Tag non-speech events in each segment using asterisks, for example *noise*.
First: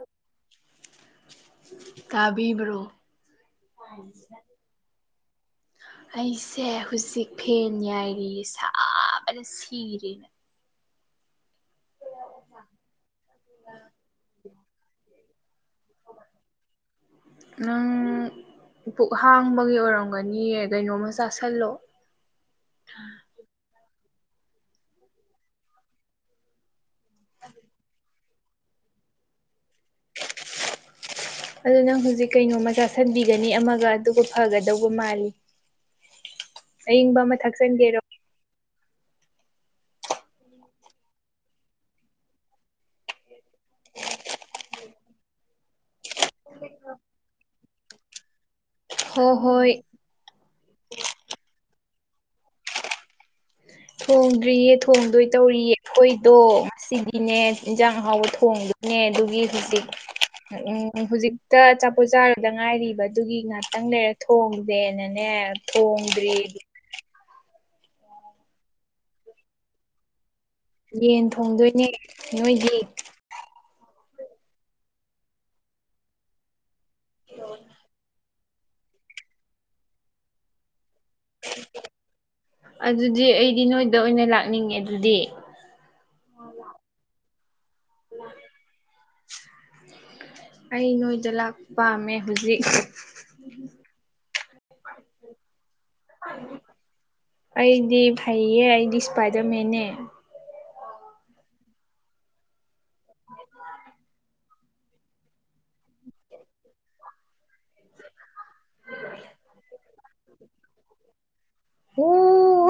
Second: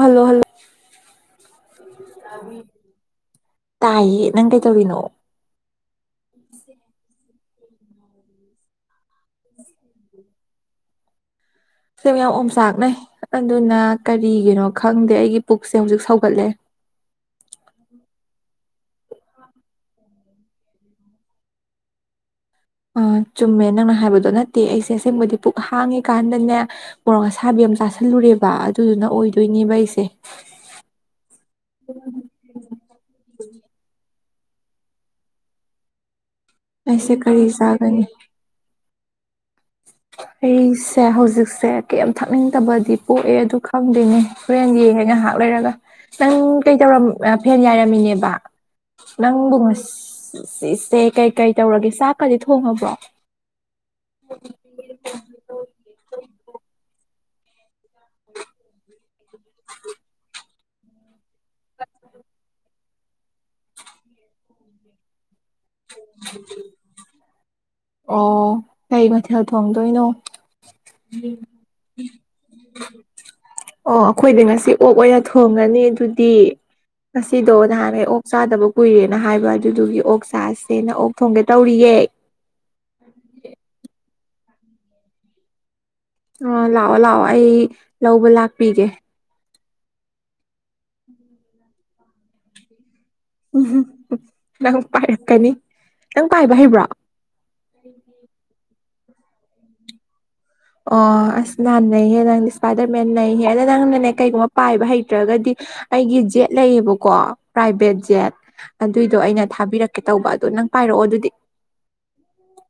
hello hello ꯇꯥꯕꯤꯕ꯭ꯔꯣ ꯇꯥꯏꯌꯦ ꯅꯪ ꯀꯩ ꯇꯧꯔꯤꯅꯣ ꯑꯩꯁꯦ ꯍꯧꯖꯤꯛ ꯐꯦꯟ ꯌꯥꯏꯔꯤ ꯁꯥ ꯁꯤꯔꯦ ꯁꯦꯝ ꯌꯥꯝ ꯑꯣꯝꯆꯥꯛꯅꯩ ꯑꯗꯨꯅ ꯀꯔꯤꯒꯤꯅꯣ ꯈꯪꯗꯦ ꯑꯩꯒꯤ ꯄꯨꯛꯁꯦ ꯍꯧꯖꯤꯛ ꯁꯧꯒꯠꯂꯦ ꯅꯪ ꯄꯨꯛ ꯍꯥꯡꯕꯒꯤ ꯑꯣꯏꯔꯝꯒꯅꯤꯌꯦ ꯀꯩꯅꯣꯝꯃ ꯆꯥꯁꯤꯜꯂꯣ ꯑ ꯆꯨꯝꯃꯦ ꯅꯪꯅ ꯍꯥꯏꯕꯗꯣ ꯑꯗꯨ ꯅꯠꯇꯦ ꯑꯩꯁꯦ ꯑꯁꯦꯡꯕꯗꯤ ꯄꯨꯛ ꯍꯥꯡꯉꯤ ꯀꯥꯟꯗꯅꯦ ꯃꯣꯔꯣꯛ ꯑꯁꯥꯕꯤ ꯑꯃ ꯆꯥꯥꯁꯜꯂꯨꯔꯦꯕ ꯑꯗꯨꯗꯨꯅ ꯑꯣꯏꯗꯣꯏꯅꯦ ꯑꯗꯨ ꯅꯪ ꯍꯧꯖꯤꯛ ꯀꯩꯅꯣ ꯃꯆꯥ ꯁꯟꯕꯤꯒꯅꯤ ꯑꯃꯒ ꯑꯗꯨꯒ ꯐꯒꯗꯧꯕ ꯃꯥꯜꯂꯤ ꯑꯩꯁꯦ ꯑꯏꯤꯡꯕ ꯑꯃ ꯀꯔꯤ ꯊꯛꯆꯟꯒꯦꯔꯣ ꯆꯥꯒꯅꯤ ꯑꯩꯁꯦ ꯍꯧꯖꯤꯛꯁꯦ ꯀꯩ ꯊꯛꯅꯤꯡꯗꯕꯗꯤ ꯄꯣꯛꯑꯦ ꯑꯗꯨ ꯈꯪꯗꯣꯏꯅꯦ ꯐ꯭ꯔꯦꯟ ꯌꯦꯡꯉ ꯉꯥꯏꯍꯥꯛ ꯂꯩꯔꯒ ꯅꯪ ꯀꯩꯧꯔ ꯐꯦꯟ ꯌꯥꯏꯔꯝꯃꯤꯅꯦꯕ ꯍꯣ ꯍꯣꯏ ꯅꯪꯕꯨꯆꯦ ꯀꯩꯀꯩ ꯇꯧꯔꯒꯦ ꯆꯥꯛꯀꯗꯤ ꯊꯣꯡꯉꯕ꯭ꯔꯣ ꯊꯣꯡꯗ꯭ꯔꯤꯌꯦ ꯊꯣꯡꯗꯣꯏ ꯇꯧꯔꯤꯌꯦ ꯑꯩꯈꯣꯏꯗꯣ ꯉꯁꯤꯗꯤꯅꯦ ꯏꯟꯁꯥꯡ ꯑꯍꯥꯎꯕ ꯊꯣꯡꯗꯣꯏꯅꯦ ꯑꯗꯨꯒꯤ ꯍꯧꯖꯤꯛ ꯎꯝ ꯍꯧꯖꯤꯛ ꯇ ꯑꯆꯥꯄꯣꯠ ꯆꯥꯔꯨꯗ ꯉꯥꯏꯔꯤꯕ ꯑꯗꯨꯒꯤ ꯉꯥꯛꯇꯪ ꯂꯩꯔ ꯊꯣꯡꯁꯦꯅꯅꯦ ꯊꯣꯡꯗꯔꯤ ꯑꯣ ꯀꯩ ꯃꯊꯦꯜ ꯊꯣꯡꯗꯣꯏꯅꯣ ꯌꯦꯟ ꯊꯣꯡꯗꯣꯏꯅꯦ ꯅꯣꯏꯒꯤ ꯑꯣ ꯑꯩꯈꯣꯏꯗꯤ ꯉꯁꯤ ꯑꯣꯛ ꯑꯣꯏꯅ ꯊꯣꯡꯉꯅꯤ ꯑꯗꯨꯗꯤ ꯉꯁꯤꯗꯣ ꯅꯍꯥꯟ ꯑꯣꯛ ꯆꯥꯗꯕ ꯀꯨꯏꯔꯦꯅ ꯍꯥꯏꯕ ꯑꯗꯨꯗꯨꯒꯤ ꯑꯣꯛ ꯆꯥꯁꯦꯅ ꯑꯣꯛ ꯊꯣꯡꯒꯦ ꯇꯧꯔꯤꯌꯦ ꯑꯗꯨꯗꯤ ꯑꯩꯗꯤ ꯅꯣꯏꯗ ꯑꯣꯏꯅ ꯂꯥꯛꯅꯤꯡꯉꯦ ꯑꯗꯨꯗꯤ ꯑꯥ ꯂꯥꯛꯑꯣ ꯂꯥꯛꯑꯣ ꯑꯩ ꯂꯧꯕ ꯂꯥꯛꯄꯤꯒꯦ ꯑꯩ ꯅꯣꯏꯗ ꯂꯥꯛꯄ ꯄꯥꯝꯃꯦ ꯍꯧꯖꯤꯛ ꯎꯝ ꯅꯪ ꯄꯥꯏꯔꯛꯀꯅꯤ ꯅꯪ ꯄꯥꯏꯕ ꯍꯩꯕ꯭ꯔꯣ ꯑꯩꯗꯤ ꯍꯩꯌꯦ ꯑꯩꯗꯤ ꯏꯁꯄꯥꯏꯗꯔ ꯃꯦꯟꯅꯦ ꯑꯣ ꯑꯁ ꯅꯥꯥ ꯅꯩꯍꯦ ꯅꯪꯗꯤ ꯏꯁꯄꯥꯏꯗꯔ ꯃꯦꯟ ꯅꯩꯍꯦ ꯑꯗ ꯅꯪꯅꯅꯦ ꯀꯩꯒꯨꯝꯕ ꯄꯥꯏꯕ ꯍꯩꯇ꯭ꯔꯒꯗꯤ ꯑꯩꯒꯤ ꯖꯦꯠ ꯂꯩꯌꯦꯕꯀꯣ ꯄ꯭ꯔꯥꯏꯚꯦꯠ ꯖꯦꯠ ꯑꯗꯨꯏꯗꯣ ꯑꯩꯅ ꯊꯥꯕꯤꯔꯛꯀꯦ ꯇꯧꯕ ꯑꯗꯨꯅ ꯅꯪ ꯄꯥꯏꯔꯛꯑꯣ ꯑꯗꯨꯗꯤ ꯑꯣ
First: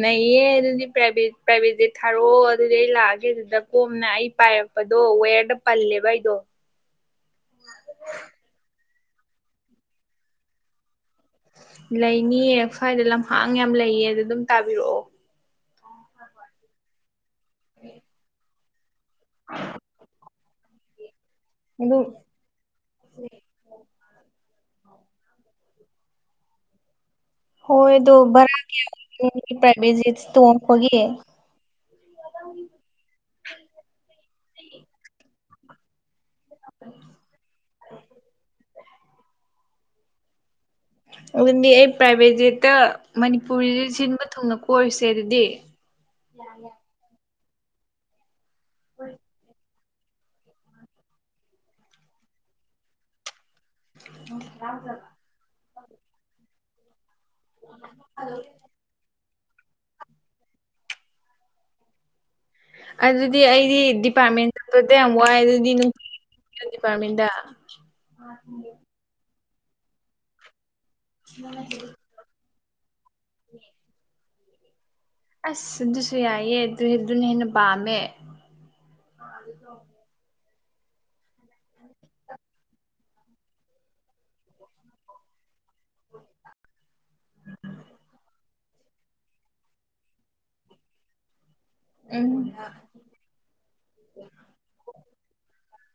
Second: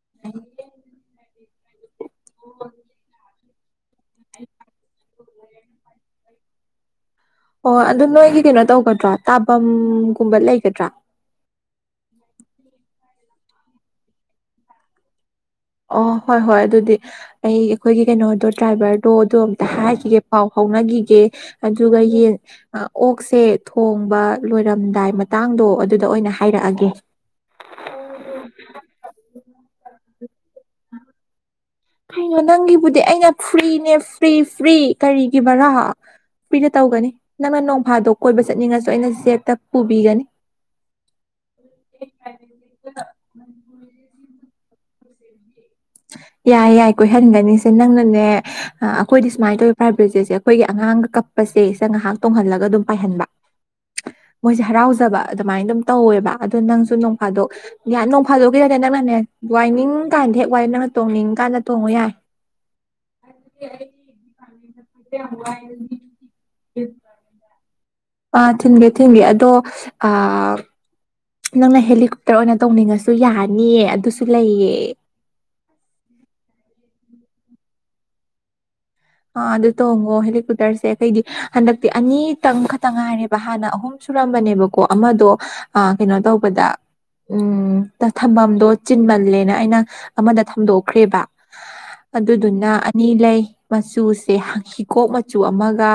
ꯅꯩꯌꯦ ꯑꯗꯨꯗꯤ ꯄꯔꯥꯏꯚꯦꯠ ꯄꯔꯥꯏꯚꯦꯠ ꯖꯦꯠ ꯊꯥꯔꯛꯑꯣ ꯑꯗꯨꯗꯤ ꯑꯩ ꯂꯥꯛꯑꯒꯦ ꯑꯗꯨꯗ ꯀꯣꯝꯅ ꯑꯩ ꯄꯥꯏꯔꯛꯄꯗꯣ ꯋꯦꯔ ꯌꯥꯝ ꯄꯜꯂꯦꯕ ꯑꯩꯗꯣ ꯑꯣ ꯑꯗꯨ ꯅꯣꯏꯒꯤ ꯀꯩꯅꯣ ꯇꯧꯒꯗ꯭ꯔꯣ ꯇꯥꯕꯝꯒꯨꯝꯕ ꯂꯩꯒꯗ꯭ꯔꯣ ꯂꯩꯅꯤꯌꯦ ꯁ꯭ꯋꯥꯏꯗ ꯂꯝꯍꯥꯡ ꯌꯥꯝ ꯂꯩꯌꯦ ꯑꯗꯨꯗ ꯑꯗꯨꯝ ꯇꯥꯕꯤꯔꯛꯑꯣ ꯑꯣ ꯍꯣꯏ ꯍꯣꯏ ꯑꯗꯨꯗꯤ ꯑꯩ ꯑꯩꯈꯣꯏꯒꯤ ꯀꯩꯅꯣꯗꯣ ꯗ꯭ꯔꯥꯏꯚꯔꯗꯣ ꯑꯗꯨ ꯑꯝꯇ ꯍꯥꯏꯈꯤꯒꯦ ꯄꯥꯎ ꯐꯥꯎꯅꯈꯤꯒꯦ ꯑꯗꯨꯒ ꯌꯦꯟ ꯑꯣꯛꯁꯦ ꯊꯣꯡꯕ ꯂꯣꯏꯔꯝꯗꯥꯏ ꯃꯇꯥꯡꯗꯣ ꯑꯗꯨꯗ ꯑꯣꯏꯅ ꯍꯥꯏꯔꯛꯑꯒꯦ ꯍꯣꯏ ꯑꯗꯣ ꯕꯥꯔꯥ ꯀꯌꯥꯃꯨꯛ ꯑꯣꯏꯒꯦ ꯄꯔꯥꯏꯕꯦꯠ ꯖꯦꯠ ꯇꯣꯡꯉꯛꯄꯒꯤ ꯀꯩꯅꯣ ꯅꯪꯒꯤꯕꯨꯗꯤ ꯑꯩꯅ ꯐ꯭ꯔꯤꯅꯦ ꯐ꯭ꯔꯤ ꯐ꯭ꯔꯤ ꯀꯔꯤꯒꯤ ꯕꯔꯥ ꯐ꯭ꯔꯤꯗ ꯇꯧꯒꯅꯤ ꯅꯪꯅ ꯅꯣꯡꯐꯥꯗꯣꯛ ꯀꯣꯏꯕ ꯆꯠꯅꯤꯡꯉꯁꯨ ꯑꯩꯅ ꯖꯦꯠꯇ ꯄꯨꯕꯤꯒꯅꯤ ꯑꯗꯨꯗꯤ ꯑꯩ ꯄ꯭ꯔꯥꯏꯚꯦꯠ ꯖꯦꯠꯇ ꯃꯅꯤꯄꯨꯔꯤꯗ ꯁꯤꯟꯕ ꯊꯨꯡꯅ ꯀꯣꯏꯔꯨꯁꯦ ꯑꯗꯨꯗꯤ ꯌꯥꯏ ꯌꯥꯏ ꯀꯣꯏꯍꯟꯒꯅꯤꯁꯦ ꯅꯪꯅꯅꯦ ꯑꯩꯈꯣꯏꯗꯤ ꯁꯨꯃꯥꯏꯅ ꯇꯧ ꯄ꯭ꯔꯥꯏꯚꯦꯠꯁꯦꯁꯦ ꯑꯩꯈꯣꯏꯒꯤ ꯑꯉꯥꯡꯒ ꯀꯞꯄꯁꯦ ꯁꯤ ꯉꯥꯏꯍꯥꯛ ꯇꯣꯡꯍꯜꯂꯒ ꯑꯗꯨꯝ ꯄꯥꯏꯍꯟꯕ ꯃꯣꯏꯁꯦ ꯍꯔꯥꯎꯖꯕ ꯑꯗꯨꯃꯥꯏꯅ ꯑꯗꯨꯝ ꯇꯧꯋꯦꯕ ꯑꯗꯣ ꯅꯪꯁꯨ ꯅꯣꯡ ꯐꯥꯗꯣꯛ ꯅꯣꯡ ꯐꯥꯗꯣꯛꯈꯤꯗꯅꯦ ꯅꯪꯅꯅꯦ ꯋꯥꯏꯅꯤꯡ ꯀꯥꯟꯗ ꯍꯦꯛ ꯋꯥꯏꯌꯣ ꯅꯪ ꯇꯣꯡꯅꯤꯡꯀꯥꯟꯗ ꯇꯣꯡꯉꯨ ꯌꯥꯏ ꯑꯗꯨꯗꯤ ꯑꯩꯗꯤ ꯗꯤꯄꯥꯔꯠꯃꯦꯟ ꯆꯠꯄꯗ ꯌꯥꯝ ꯋꯥꯏ ꯑꯗꯨꯗꯤ ꯅꯨꯡꯇꯤꯒꯤ ꯅꯪ ꯗꯤꯄꯥꯔꯃꯦꯟꯗ ꯑꯥ ꯊꯤꯟꯒꯦ ꯊꯤꯟꯒꯦ ꯑꯗꯣ ꯅꯪꯅ ꯍꯦꯂꯤꯀꯣꯞꯇꯔ ꯑꯣꯏꯅ ꯇꯧꯅꯤꯡꯉꯁꯨ ꯌꯥꯅꯤꯌꯦ ꯑꯗꯨꯁꯨ ꯂꯩꯌꯦ ꯑꯁ ꯑꯗꯨꯁꯨ ꯌꯥꯏꯌꯦ ꯑꯗꯨ ꯑꯗꯨꯅ ꯍꯦꯟꯅ ꯄꯥꯝꯃꯦ ꯑ ꯑꯗꯨ ꯇꯣꯡꯉꯣ ꯍꯦꯂꯤꯀꯨꯞ ꯇꯔꯁꯦ ꯑꯩꯈꯣꯏꯗꯤ ꯍꯟꯗꯛꯇꯤ ꯑꯅꯤꯇꯪ ꯈꯛꯇꯪ ꯉꯥꯏꯔꯦꯕ ꯍꯥꯟꯅ ꯑꯍꯨꯝ ꯁꯨꯔꯝꯕꯅꯦꯕꯀꯣ ꯑꯃꯗꯣ ꯑ ꯀꯩꯅꯣ ꯇꯧꯕꯗ ꯎꯝ ꯊꯝꯐꯝꯗꯣ ꯆꯤꯟꯃꯜꯂꯦꯅ ꯑꯩꯅ ꯑꯃꯗ ꯊꯝꯗꯣꯛꯈ꯭ꯔꯦꯕ ꯎꯝ ꯑꯗꯨꯗꯨꯅ ꯑꯅꯤ ꯂꯩ ꯃꯆꯨꯁꯦ ꯍꯤꯒꯣꯛ ꯃꯆꯨ ꯑꯃꯒ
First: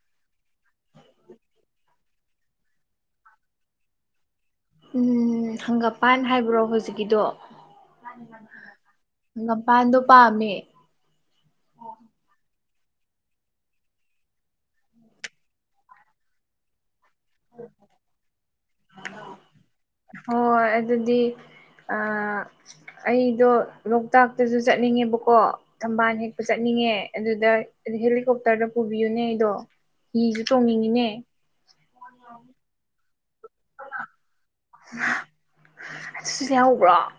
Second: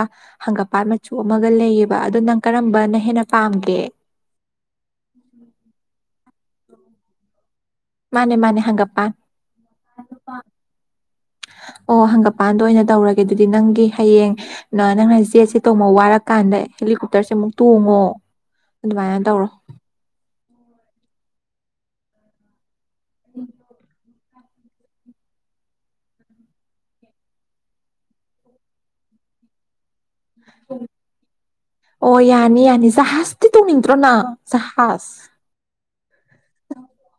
ꯍꯪꯒꯄꯥꯜ ꯃꯆꯨ ꯑꯃꯒ ꯂꯩꯌꯦꯕ ꯑꯗꯣ ꯅꯪ ꯀꯔꯝꯕꯅ ꯍꯦꯟꯅ ꯄꯥꯝꯒꯦ ꯎꯝ ꯍꯪꯒꯄꯥꯜ ꯍꯥꯏꯕ꯭ꯔꯣ ꯍꯧꯖꯤꯛꯀꯤꯗꯣ ꯃꯥꯅꯦ ꯃꯥꯅꯦ ꯍꯪꯒꯄꯥꯟ ꯍꯥꯪꯒꯄꯥꯜꯗꯣ ꯄꯥꯝꯃꯦ ꯑꯣ ꯍꯪꯒꯄꯥꯜꯗ ꯑꯣꯏꯅ ꯇꯧꯔꯒꯦ ꯑꯗꯨꯗꯤ ꯅꯪꯒꯤ ꯍꯌꯦꯡ ꯅꯪꯅ ꯖꯦꯠꯁꯦ ꯇꯣꯡꯕ ꯋꯥꯔꯀꯥꯟꯗ ꯍꯦꯂꯤꯀꯣꯞ ꯇꯔꯁꯦ ꯑꯃꯨꯛ ꯇꯣꯡꯉꯣ ꯑꯗꯨꯃꯥꯏꯅ ꯇꯧꯔꯣ ꯍꯣꯏ ꯍꯣꯏ ꯑꯗꯨꯗꯤ ꯑꯩꯗꯣꯣꯛ ꯂꯣꯛꯇꯥꯛꯇꯁꯨ ꯆꯠꯅꯤꯡꯉꯦꯕꯀꯣ ꯊꯝꯕꯥꯜ ꯍꯦꯛꯄ ꯆꯠꯅꯤꯡꯉꯦ ꯑꯗꯨꯗ ꯍꯦꯂꯤꯀꯣꯞꯇꯔꯗ ꯄꯨꯕꯤꯌꯨꯅꯦ ꯗꯣ ꯑꯣ ꯌꯥꯅꯤ ꯌꯥꯅꯤ ꯖꯍꯖ ꯇꯅꯤꯇ꯭ꯔꯣꯅꯥ ꯁꯍꯁ ꯑꯗꯨꯁꯨ ꯌꯥꯎꯕ꯭ꯔꯣ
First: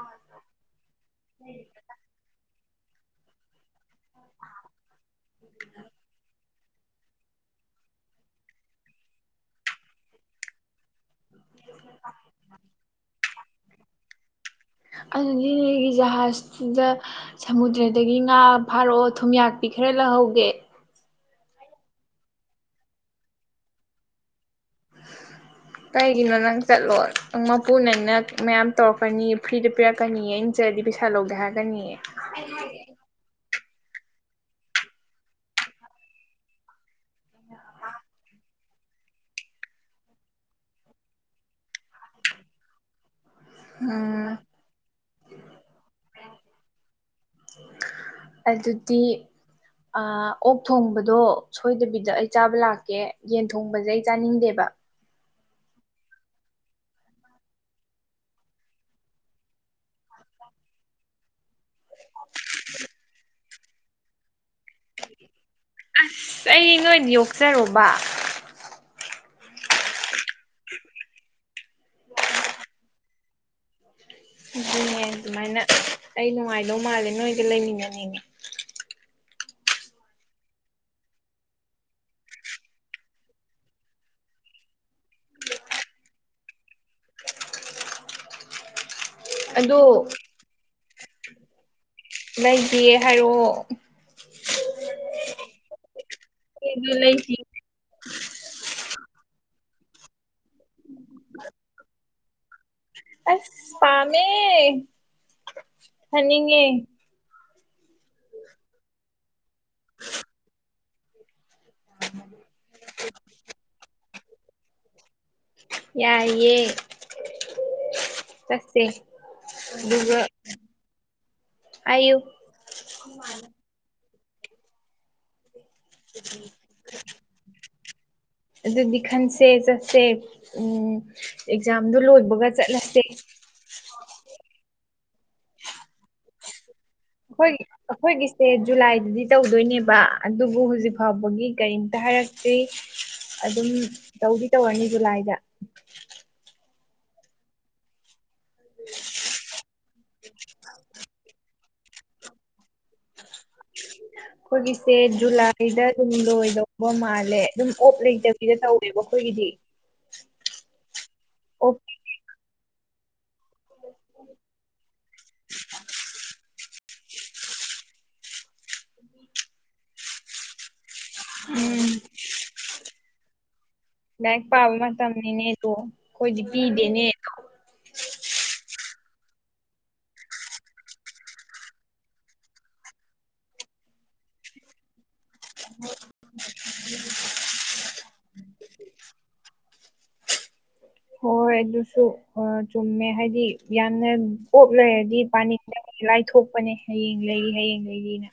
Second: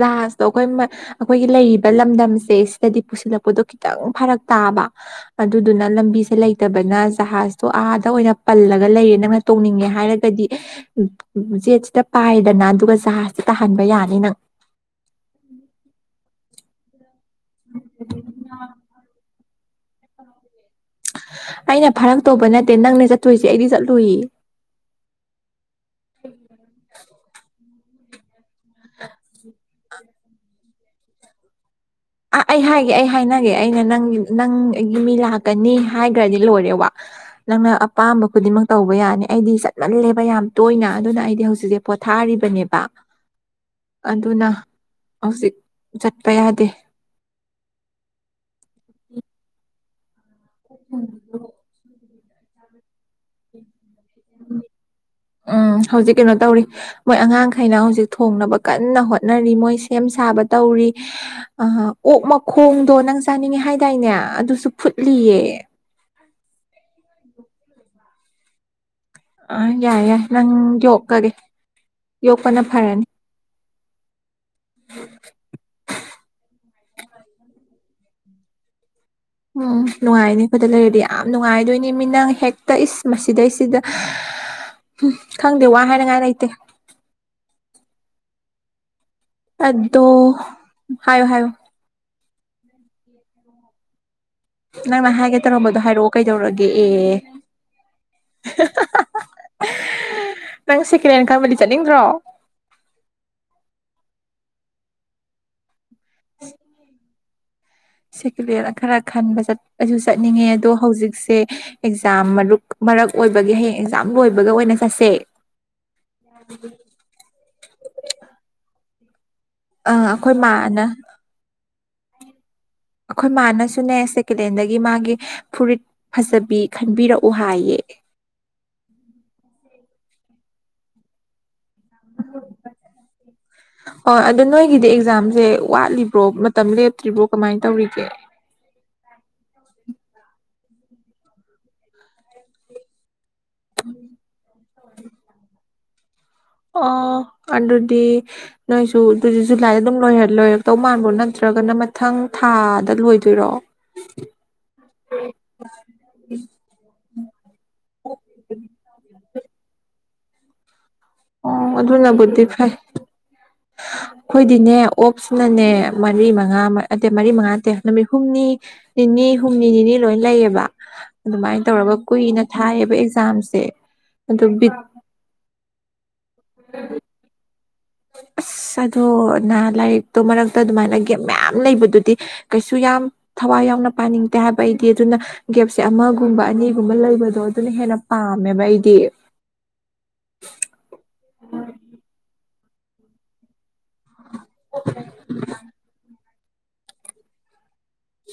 ꯂꯍꯥꯖꯇꯣ ꯑꯩꯈꯣꯏ ꯑꯩꯈꯣꯏꯒꯤ ꯂꯩꯔꯤꯕ ꯂꯝꯗꯝꯁꯦ ꯁꯤꯗꯗꯤ ꯄꯨꯁꯤꯜꯂꯛꯄꯗꯣ ꯈꯤꯇꯪ ꯐꯔꯛ ꯇꯥꯕ ꯑꯗꯨꯗꯨꯅ ꯂꯝꯕꯤꯁꯦ ꯂꯩ ꯂꯩꯇꯕꯅ ꯖꯍꯥꯖꯇꯣ ꯑꯥꯗ ꯑꯣꯏꯅ ꯄꯜꯂꯒ ꯂꯩꯔꯦ ꯅꯪꯅ ꯇꯣꯡꯅꯤꯡꯉꯦ ꯍꯥꯏꯔꯒꯗꯤ ꯖꯦꯠꯁꯤꯗ ꯄꯥꯏꯗꯅ ꯑꯗꯨꯒ ꯖꯍꯥꯁꯤꯇ ꯇꯥꯍꯟꯕ ꯌꯥꯅꯤ ꯅꯪ ꯑꯗꯨꯒꯤꯅꯦꯒꯤ ꯖꯍꯥꯖꯇꯨꯗ ꯁꯃꯨꯗ꯭ꯔꯗꯒꯤ ꯉꯥ ꯐꯥꯔꯛꯑꯣ ꯊꯨꯝꯌꯥꯛ ꯄꯈꯔꯦꯂ ꯍꯒꯦ ꯑꯩꯅ ꯐꯔꯛ ꯇꯧꯕ ꯅꯠꯇꯦ ꯅꯪꯅꯦ ꯆꯠꯇꯣꯏꯁꯦ ꯑꯩꯗꯤ ꯆꯠꯂꯨꯏ ꯀꯩꯒꯤꯅꯣ ꯅꯪ ꯆꯠꯂꯣ ꯃꯄꯨ ꯅꯪ ꯅꯛ ꯃꯌꯥꯝ ꯇꯧꯔꯛꯀꯅꯤ ꯐ꯭ꯔꯤꯗ ꯍꯥ ꯄꯄꯤꯔꯛꯀꯅꯤꯌꯦ ꯑ ꯏ ꯆꯠꯔꯗꯤ ꯄꯩꯁꯥ ꯂꯧꯗꯦ ꯍꯥꯏꯔꯛꯅꯤꯌꯦ ꯑꯥ ꯑꯩ ꯍꯥꯏꯒꯦ ꯑꯩ ꯍꯥꯏꯅ ꯑꯩꯅ ꯅ ꯅꯪ ꯑꯩꯒꯤ ꯃꯤ ꯂꯥꯛꯀꯅꯤ ꯍꯥꯏꯈ꯭ꯔꯗꯤ ꯂꯣꯏꯔꯦꯕ ꯅꯪꯅ ꯑꯄꯥꯝꯕ ꯈꯨꯗꯤꯡꯃꯛ ꯇꯧꯕ ꯌꯥꯅꯤ ꯑꯩꯗꯤ ꯆꯠꯃꯜꯂꯦꯕ ꯌꯥꯝ ꯇꯣꯏꯅ ꯑꯗꯨꯅ ꯑꯩꯗꯤ ꯍꯧꯖꯤꯛꯁꯦ ꯄꯣꯊꯥꯔꯤꯕꯅꯦꯕ ꯎꯝ ꯑꯗꯨꯅ ꯍꯧꯖꯤꯛ ꯆꯠꯄ ꯌꯥꯗꯦ ꯑꯗꯨꯗꯤ ꯑ ꯑꯣꯛ ꯊꯣꯡꯕꯗꯣ ꯁꯣꯏꯗꯕꯤꯗ ꯑꯩ ꯆꯥꯕ ꯂꯥꯛꯀꯦ ꯌꯦꯟ ꯊꯣꯡꯕꯁꯦ ꯑꯩ ꯆꯥꯅꯤꯡꯗꯦꯕ ꯑ ꯍꯧꯖꯤꯛ ꯀꯩꯅꯣ ꯇꯧꯔꯤ ꯃꯣꯏ ꯑꯉꯥꯡꯈꯩꯅ ꯍꯧꯖꯤꯛ ꯊꯣꯡꯅꯕ ꯀꯟꯅ ꯍꯣꯠꯅꯔꯤ ꯃꯣꯏ ꯁꯦꯝ ꯁꯥꯕ ꯇꯧꯔꯤ ꯑꯣꯛ ꯃꯈꯣꯡꯗꯣ ꯅꯪ ꯆꯥꯅꯤꯡꯉꯦ ꯍꯥꯏꯗꯥꯏꯅꯦ ꯑꯗꯨꯁꯨ ꯐꯨꯠꯂꯤꯌꯦ ꯑꯩ ꯅꯣꯏ ꯌꯣꯛꯆꯔꯨꯕ ꯑ ꯌꯥꯏ ꯌꯥꯏ ꯅꯪ ꯆꯀꯒꯦ ꯌꯣꯛꯄꯅ ꯐꯔꯅꯤ ꯑꯗꯨꯅꯦ ꯑꯗꯨꯃꯥꯏꯅ ꯑꯩ ꯅꯨꯡꯉꯥꯏꯗꯧ ꯃꯥꯜꯂꯦ ꯅꯣꯏꯒ ꯂꯩꯃꯤꯟꯅꯅꯤꯅꯦ ꯎꯝ ꯅꯨꯡꯉꯥꯏꯅꯦ ꯑꯩꯈꯣꯏꯗ ꯂꯩꯔꯗꯤ ꯌꯥꯝ ꯅꯨꯡꯉꯥꯏꯗꯣꯏꯅꯦ ꯃꯤ ꯅꯪ ꯍꯦꯛꯇ ꯏꯁ ꯃꯁꯤꯗꯩꯁꯤꯗ ꯎꯝ ꯈꯪꯗꯦ ꯋꯥ ꯍꯥꯏꯅꯉꯥꯏ ꯂꯩꯇꯦ ꯑꯗꯣ ꯑꯗꯨꯗꯣ ꯍꯥꯏꯌꯣ ꯍꯥꯏꯣ ꯂꯩꯗꯦ ꯍꯥꯏꯔꯛꯑꯣ ꯅꯪꯅ ꯍꯥꯏꯒꯦ ꯇꯧꯔꯝꯕꯗꯣ ꯍꯥꯏꯔꯛꯑꯣ ꯀꯩꯗꯧꯔꯒꯦ ꯑꯗꯨ ꯑꯦ ꯂꯩꯁꯤ *inaudible* *unintelligible* ꯅꯪ ꯁꯦꯀꯦꯟ ꯍꯦꯟ ꯀꯕꯗꯤ ꯆꯠꯅꯤꯡꯕ꯭ꯔꯣ ꯐꯅꯤꯡꯉꯦ ꯁꯦꯀꯨꯂꯔ ꯈꯔ ꯈꯟꯕ ꯆꯠꯄꯁꯨ ꯆꯠꯅꯤꯡꯉꯦ ꯑꯗꯣ ꯍꯧꯖꯤꯛꯁꯦ ꯑꯦꯛꯖꯥꯝ ꯃꯔꯛ ꯃꯔꯛ ꯑꯣꯏꯕꯒꯤ ꯍꯌꯦꯡ ꯑꯦꯛꯖꯥꯝ ꯂꯣꯏꯕꯒ ꯑꯣꯏꯅ ꯆꯠꯁꯦ ꯌꯥꯏꯌꯦ ꯀꯁꯦ ꯑꯥ ꯑꯩꯈꯣꯏ ꯃꯥꯅ ꯑꯌꯌꯨ ꯑꯩꯈꯣꯏ ꯃꯥꯅꯁꯨꯅꯦ ꯁꯦꯀꯗꯦꯟꯗꯒꯤ ꯃꯥꯒꯤ ꯐꯨꯔꯤꯠ ꯐꯖꯕꯤ ꯈꯟꯕꯤꯔꯛꯎ ꯍꯥꯏꯌꯦ ꯑꯗꯨꯗꯤ ꯈꯁꯦ ꯆꯠꯦ ꯎꯝ ꯑꯦꯛꯖꯥꯝꯗꯣ ꯂꯣꯏꯕꯒ ꯆꯠꯂꯁꯦ ꯍꯣꯏ ꯑꯗꯨꯗꯣ ꯅꯣꯏꯒꯤꯗꯤ ꯑꯦꯛꯖꯥꯝꯁꯦ ꯋꯥꯠꯂꯤꯕ꯭ꯔꯣ ꯃꯇꯝ ꯂꯦꯞ ꯑꯩꯈꯣꯏꯒꯤ ꯑꯩꯈꯣꯏꯒꯤꯁꯦ ꯖꯨꯂꯥꯏꯗꯗꯤ ꯇꯧꯗꯣꯏꯅꯦꯕ ꯑꯗꯨꯕꯨ ꯍꯧꯖꯤꯛ ꯐꯥꯎꯕꯒꯤ ꯀꯔꯤꯝꯇ ꯍꯥꯏꯔꯛꯇ꯭ꯦ ꯑꯗꯨꯝ ꯇꯧꯕꯤ ꯇꯧꯔꯅꯤ ꯖꯨꯂꯥꯏꯗ ꯑꯣ ꯑꯗꯨ ꯑꯗꯨꯗꯤ ꯅꯣꯏꯁꯨ ꯑꯗꯨ ꯖꯨꯂꯥꯏꯗ ꯑꯗꯨꯝ ꯂꯣꯏ ꯂꯣꯏꯔꯛꯇꯧ ꯃꯥꯟꯕꯣ ꯅꯠꯇ꯭ꯔꯒꯅ ꯃꯊꯪ ꯊꯥꯗ ꯂꯣꯏꯗꯣꯏꯔꯣ ꯑꯩꯈꯣꯏꯒꯤꯁꯦ ꯖꯨꯂꯥꯏꯗ ꯑꯗꯨꯝ ꯂꯣꯏꯗꯧꯕ ꯃꯥꯜꯂꯦ ꯑꯗꯨꯝ ꯑꯣꯞ ꯂꯩꯇꯕꯤꯗ ꯇꯧꯋꯦꯕ ꯑꯩꯈꯣꯏꯒꯤꯗꯤ ꯑꯣ ꯑꯣꯞ ꯑꯗꯨ ꯑꯗꯨꯅ ꯕꯨꯗꯤꯤꯐꯥꯏ ꯑꯩꯈꯣꯏꯗꯤꯅꯦ ꯑꯣꯞꯁꯤꯅꯅꯦ ꯃꯔꯤ ꯃꯉꯥ ꯑꯗ ꯃꯔꯤ ꯃꯉꯥ ꯅꯠꯇꯦ ꯅꯨꯃꯤꯠ ꯍꯨꯝꯅꯤ ꯅꯤꯅꯤ ꯍꯨꯝꯅꯤ ꯅꯤꯅꯤ ꯂꯣꯏ ꯂꯩꯌꯦꯕ ꯑꯗꯨꯃꯥꯏꯅ ꯎꯝ ꯇꯧꯔꯒ ꯀꯨꯏꯅ ꯊꯥꯏꯌꯦꯕ ꯑꯦꯛꯖꯥꯝꯁꯦ ꯂꯥꯏꯔꯤꯛ ꯑꯗꯨ ꯕꯤꯠ ꯄꯥꯕ ꯃꯇꯝꯅꯤꯅꯦꯗꯣ ꯑꯩꯈꯣꯏꯗꯤ ꯄꯤꯗꯦꯅꯦꯗꯣ ꯑ ꯑꯗꯣ ꯅ ꯂꯥꯏꯔꯤꯛꯇꯣ ꯃꯔꯛꯇ ꯑꯗꯨꯃꯥꯏꯅ ꯒꯦꯝ ꯃꯌꯥꯝ ꯂꯩꯕꯗꯨꯗꯤ ꯀꯩꯁꯨ ꯌꯥꯝ ꯊꯋꯥꯏ ꯌꯥꯎꯅ ꯄꯥꯅꯤꯡꯗꯦ ꯍꯥꯏꯕ ꯑꯩꯗꯤ ꯑꯗꯨꯅ ꯒꯦꯞꯁꯦ ꯑꯃꯒꯨꯝꯕ ꯑꯅꯤꯒꯨꯝꯕ ꯂꯩꯕꯗꯣ ꯑꯗꯨꯅ ꯍꯦꯟꯅ ꯄꯥꯝꯃꯦꯕ ꯑꯩꯗꯤ *unintelligible* ꯍꯣꯏ ꯑꯗꯨꯁꯨ ꯑꯥ ꯆꯨꯝꯃꯦ ꯍꯥꯏꯗꯤ ꯌꯥꯝꯅ ꯑꯣꯣꯞ ꯂꯩꯔꯗꯤ ꯄꯥꯅꯤꯁꯤꯗ ꯑꯩ ꯂꯥꯏ ꯊꯣꯛꯣꯛꯄꯅꯦ ꯍꯌꯦꯡ ꯂꯩꯔꯤ ꯍꯌꯦꯡ ꯂꯩꯔꯤꯅ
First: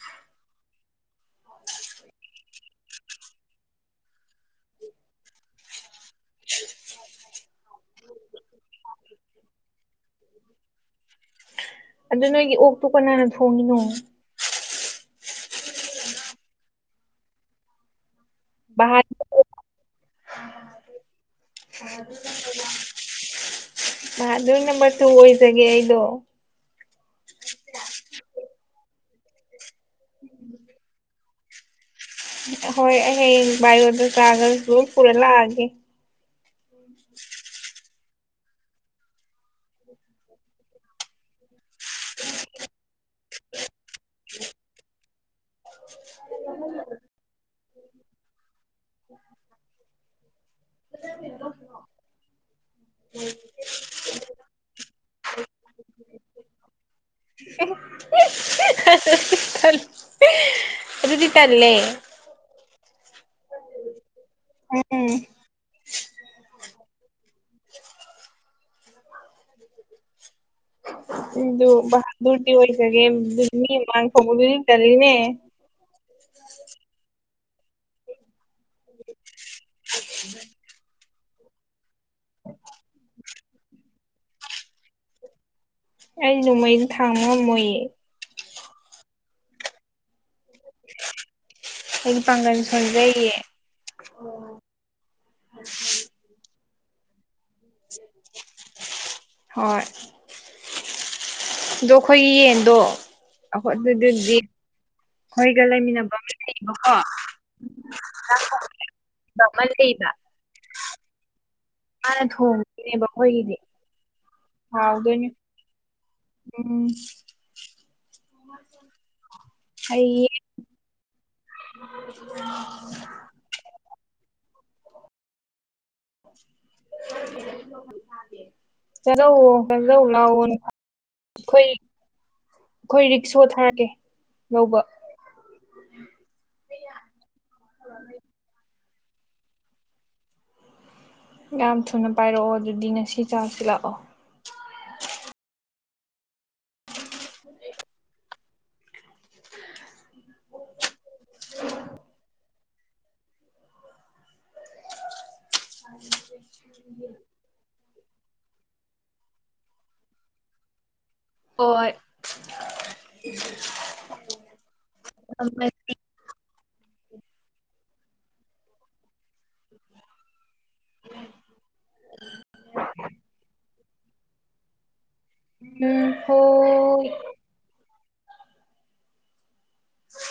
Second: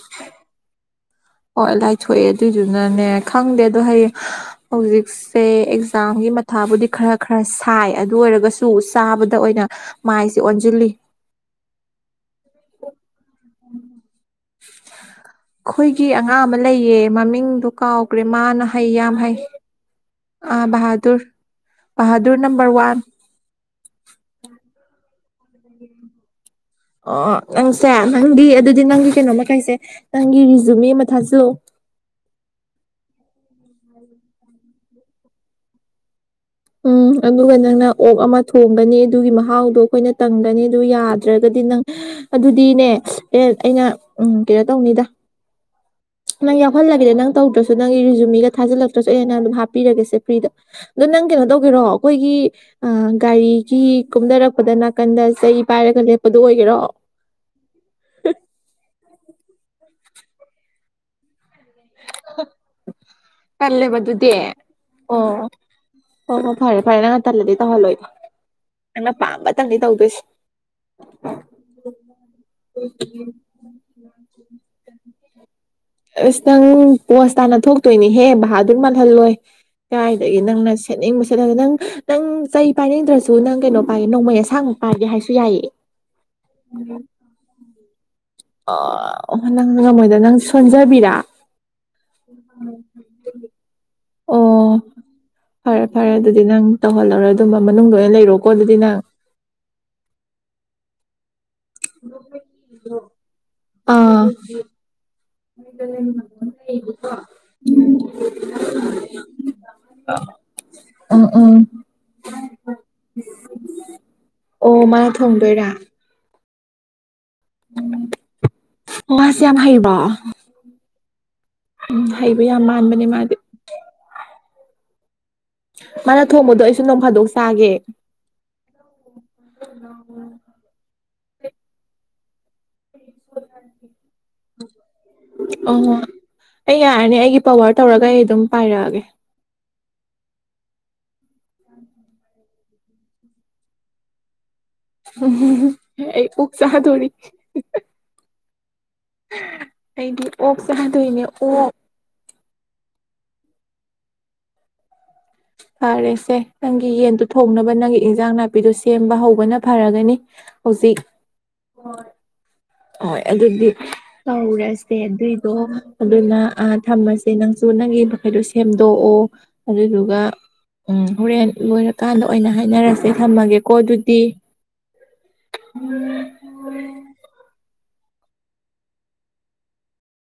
ꯍꯣꯏ ꯂꯥꯏꯊꯣꯛꯑꯦ ꯑꯗꯨꯏꯗꯨꯅꯅꯦ ꯈꯪꯗꯦ ꯑꯗꯣ ꯍꯌꯦꯡ ꯍꯧꯖꯤꯛꯁꯦ ꯑꯦꯛꯖꯥꯝ ꯒꯤ ꯃꯊꯥꯕꯨꯗꯤ ꯈꯔ ꯈꯔ ꯁꯥꯏ ꯑꯗꯨ ꯑꯣꯏꯔꯒꯁꯨ ꯆꯥꯕꯗ ꯑꯣꯏꯅ ꯃꯥꯏꯁꯦ ꯑꯣꯟꯁꯤꯜꯂꯤ ꯑꯗꯨ ꯅꯣꯏꯒꯤ ꯑꯣꯛꯇꯨ ꯀꯅꯥꯅ ꯊꯣꯡꯉꯤꯅꯣ ꯑꯩꯈꯣꯏꯒꯤ ꯑꯉꯥꯡ ꯑꯃ ꯂꯩꯌꯦ ꯃꯃꯤꯡꯗꯨꯣ ꯀꯥꯎ ꯀ꯭ꯔꯦꯃꯅ ꯍꯩ ꯌꯥꯝ ꯍꯩ ꯕꯍꯥꯗꯨꯔ ꯑꯥ ꯍꯥꯗꯨꯨꯔ ꯍꯥꯗꯨꯨꯔ ꯅꯝꯕꯝꯕꯔ ꯋꯥꯟ ꯑ ꯑꯗꯨ ꯅꯝꯕꯔ ꯇꯨ ꯑꯣꯏꯖꯒꯦ ꯑꯩꯗꯣ ꯑꯣ ꯅꯪꯁꯦ ꯅꯪꯒꯤ ꯑꯗꯨꯗꯤ ꯅꯪꯒꯤ ꯀꯩꯅꯣꯃꯩꯁꯦ ꯅꯪꯒꯤ ꯔꯤꯖꯨ ꯃꯤ ꯑꯃ ꯊꯥꯖꯤꯜꯂꯣ *inaudible* ꯍꯣꯏ ꯍ ꯏꯒꯇ ꯆꯒ ꯄꯨꯔꯦ ꯂꯑꯒꯦ ꯎꯝ ꯑꯗꯨꯒ ꯅꯪꯅ ꯑꯣꯛ ꯑꯃ ꯊꯣꯡꯒꯅꯤ ꯑꯗꯨꯒꯤ ꯃꯍꯥꯎꯗꯣ ꯑꯩꯈꯣꯏꯅ ꯇꯪꯒꯅꯤ ꯑꯗꯨ ꯌꯥꯗ꯭ꯔꯒꯗꯤ ꯗꯤ ꯅꯪ ꯑꯗꯨꯗꯤꯅꯦ ꯑꯦ ꯑꯩꯅ ꯎꯝ ꯀꯩꯅꯣ ꯇꯧꯅꯤꯗ ꯅꯪ ꯌꯥꯎꯍꯜꯂꯕꯤꯗ ꯅꯪ ꯇꯧꯗ꯭ꯔꯁꯨ ꯅꯪꯒꯤ ꯔꯤꯖꯨꯃꯤꯒ ꯊꯥꯖꯤꯜꯂꯛꯇ꯭ꯔꯁꯨ ꯑꯩ ꯍ ꯅ ꯑꯗꯨꯝ ꯍꯥꯞꯄꯤꯔꯒꯦꯁꯦ ꯐ꯭ꯔꯤꯗ ꯑꯗ ꯅꯪ ꯀꯩꯅꯣ ꯇꯧꯒꯦꯔꯣ ꯑꯩꯈꯣꯏꯒꯤ ꯒꯥꯔꯤꯒꯤ ꯀꯨꯝꯅꯔꯛ ꯄꯗ ꯅꯥꯀꯟꯗ ꯆꯩ ꯄꯥꯏꯔꯒ ꯂꯦꯞꯄꯗꯨꯣ ꯑꯣꯏꯒꯦꯔꯣ *unintelligible* ꯑꯗꯨꯗꯤ ꯇꯂꯦ ꯀꯜꯦ ꯃꯗꯨꯨ ꯗꯦ ꯎꯝ ꯑꯣ ꯍ ꯍꯣꯏ ꯐꯔꯦ ꯐꯔꯦ ꯅꯪ ꯉ ꯇꯜꯂꯗꯤ ꯇꯧꯍꯜꯂꯣꯏꯗ ꯅꯪꯅ ꯄꯥꯝꯕꯇꯪꯗꯤ ꯇꯧꯗꯣꯏꯁꯦ ꯑꯗꯨ ꯔꯇꯤ ꯑꯣꯏꯖꯒꯦ ꯃꯤ ꯃꯥꯡ ꯐꯗꯨꯅꯤ ꯇꯅꯦ ꯑꯁ ꯅꯪ ꯄꯣꯁ ꯇꯥꯅ ꯊꯣꯛꯇꯣꯏꯅꯦꯍꯦ ꯚ ꯑꯗꯨ ꯃꯥꯜꯍꯜꯂꯣꯏ ꯀꯥꯏꯗꯒꯤ ꯅꯪꯅ ꯁꯤ ꯁꯦꯠꯅꯤꯡꯕ ꯁꯦꯠꯂꯒ ꯅꯪ ꯅꯪ ꯆꯩ ꯄꯥꯏꯅꯤꯡꯗ꯭ꯔꯁꯨ ꯅꯪ ꯀꯩꯅꯣ ꯄꯥꯏꯒꯦ ꯅꯣꯡꯃꯩ ꯑꯁꯥꯡꯃꯛ ꯄꯥꯏꯒꯦ ꯍꯥꯏꯁꯨ ꯌꯥꯏꯌꯦ ꯑꯩ ꯅꯣꯡꯃꯩꯩꯅ ꯊꯥꯡꯃ ꯃꯣꯏꯌꯦ ꯑꯣ ꯑꯣ ꯅꯪ ꯉꯝꯃꯣꯏꯗ ꯅꯪ ꯁꯣꯟꯖꯕꯤꯔꯥ ꯌꯦ ꯄꯥꯉ ꯁꯜꯦꯦ ꯑꯣ ꯐꯔꯦ ꯐꯔꯦ ꯑꯗꯨꯗꯤ ꯅꯪ ꯇꯧꯍꯜꯂꯧꯔꯣꯏ ꯑꯗꯨꯝꯕ ꯃꯅꯨꯡꯗ ꯂꯣꯏ ꯑꯣꯏꯅ ꯂꯩꯔꯣꯀꯣ ꯑꯗꯨꯗꯤ ꯅꯪ ꯍꯣꯏ ꯑꯗꯣ ꯑꯩꯈꯣꯏꯒꯤ ꯌꯦꯟꯗꯣ ꯑꯗꯨꯗꯤ ꯑꯃ ꯂꯩꯕ ꯀ ꯎꯝ ꯎꯝ ꯃꯥꯅ ꯊꯣꯡꯉꯅꯦꯕ ꯑꯩꯈꯣꯏꯒꯤꯗꯤ ꯑꯣ ꯃꯥꯅ ꯍꯥꯎꯗꯣꯏꯅꯦ ꯎꯝ ꯑꯣ ꯍꯥꯁꯤ ꯌꯥꯝ ꯑꯃ ꯍꯥꯏꯔꯤꯕ ꯍꯌꯦꯡ ꯎꯝ ꯍꯩꯕ ꯌꯥꯝ ꯃꯥꯟꯕꯅꯦ ꯃꯥꯗꯤ ꯃꯥꯅ ꯊꯣꯡꯕꯗꯣ ꯑꯩꯁꯨ ꯅꯣꯡ ꯐꯥꯗꯣꯛ ꯆꯥꯒꯦ ꯆꯂꯣ ꯐꯗꯂ ꯑꯩꯈꯣꯏ ꯑꯩꯈꯣꯏ ꯔꯤꯛꯁꯣ ꯊꯥꯔꯛꯒꯦ ꯂꯧꯕ ꯑꯣ ꯑꯩ ꯌꯥꯔꯅꯤ ꯑꯩꯒꯤ ꯄꯋꯥꯔ ꯇꯧꯔꯒ ꯑꯩ ꯑꯗꯨꯝ ꯄꯥꯏꯔꯛꯑꯒꯦ ꯌꯥꯝ ꯊꯨꯅ ꯄꯥꯏꯔꯛꯑꯣ ꯑꯗꯨꯗꯤ ꯉꯁꯤ ꯆꯥꯔꯁꯤ ꯂꯥꯛꯑꯣ ꯝ ꯑꯩ ꯎꯛꯁ ꯊꯣꯔꯤ ꯑꯩꯗꯤ ꯑꯣꯛ ꯆꯗꯣꯏꯅꯦ ꯑꯣꯛ ꯐꯔꯦꯁꯦ ꯅꯪꯒꯤ ꯌꯦꯟꯗꯨ ꯊꯣꯡꯅꯕ ꯅꯪꯒꯤ ꯏꯟꯖꯥꯡ ꯅꯥꯄꯤꯗꯨꯣ ꯁꯦꯝꯕ ꯍꯧ ꯅ ꯐꯔꯒꯅꯤ ꯍꯧꯖꯤꯛ ꯍ ꯍꯣꯏ ꯑꯗꯨꯗꯤ ꯇꯧꯔꯁꯦ ꯑꯗꯨꯏꯗꯣ ꯑꯗꯨꯅ ꯑ ꯊꯝꯃꯁꯦ ꯅꯪꯁꯨ ꯅꯪꯒꯤ ꯃꯈꯩꯗꯨꯣ ꯁꯦꯝꯗꯣꯛꯑꯣ ꯑꯗꯨꯗꯨꯒ ꯎꯝ ꯍꯣꯔꯦꯟ ꯂꯣꯏꯔꯀꯥꯟꯗ ꯑꯣꯏꯅ ꯍꯥꯏꯅꯔꯁꯦ ꯊꯝꯃꯒꯦꯀꯣ ꯑꯗꯨ ꯇꯦ ꯎꯝ ꯍ *unintelligible*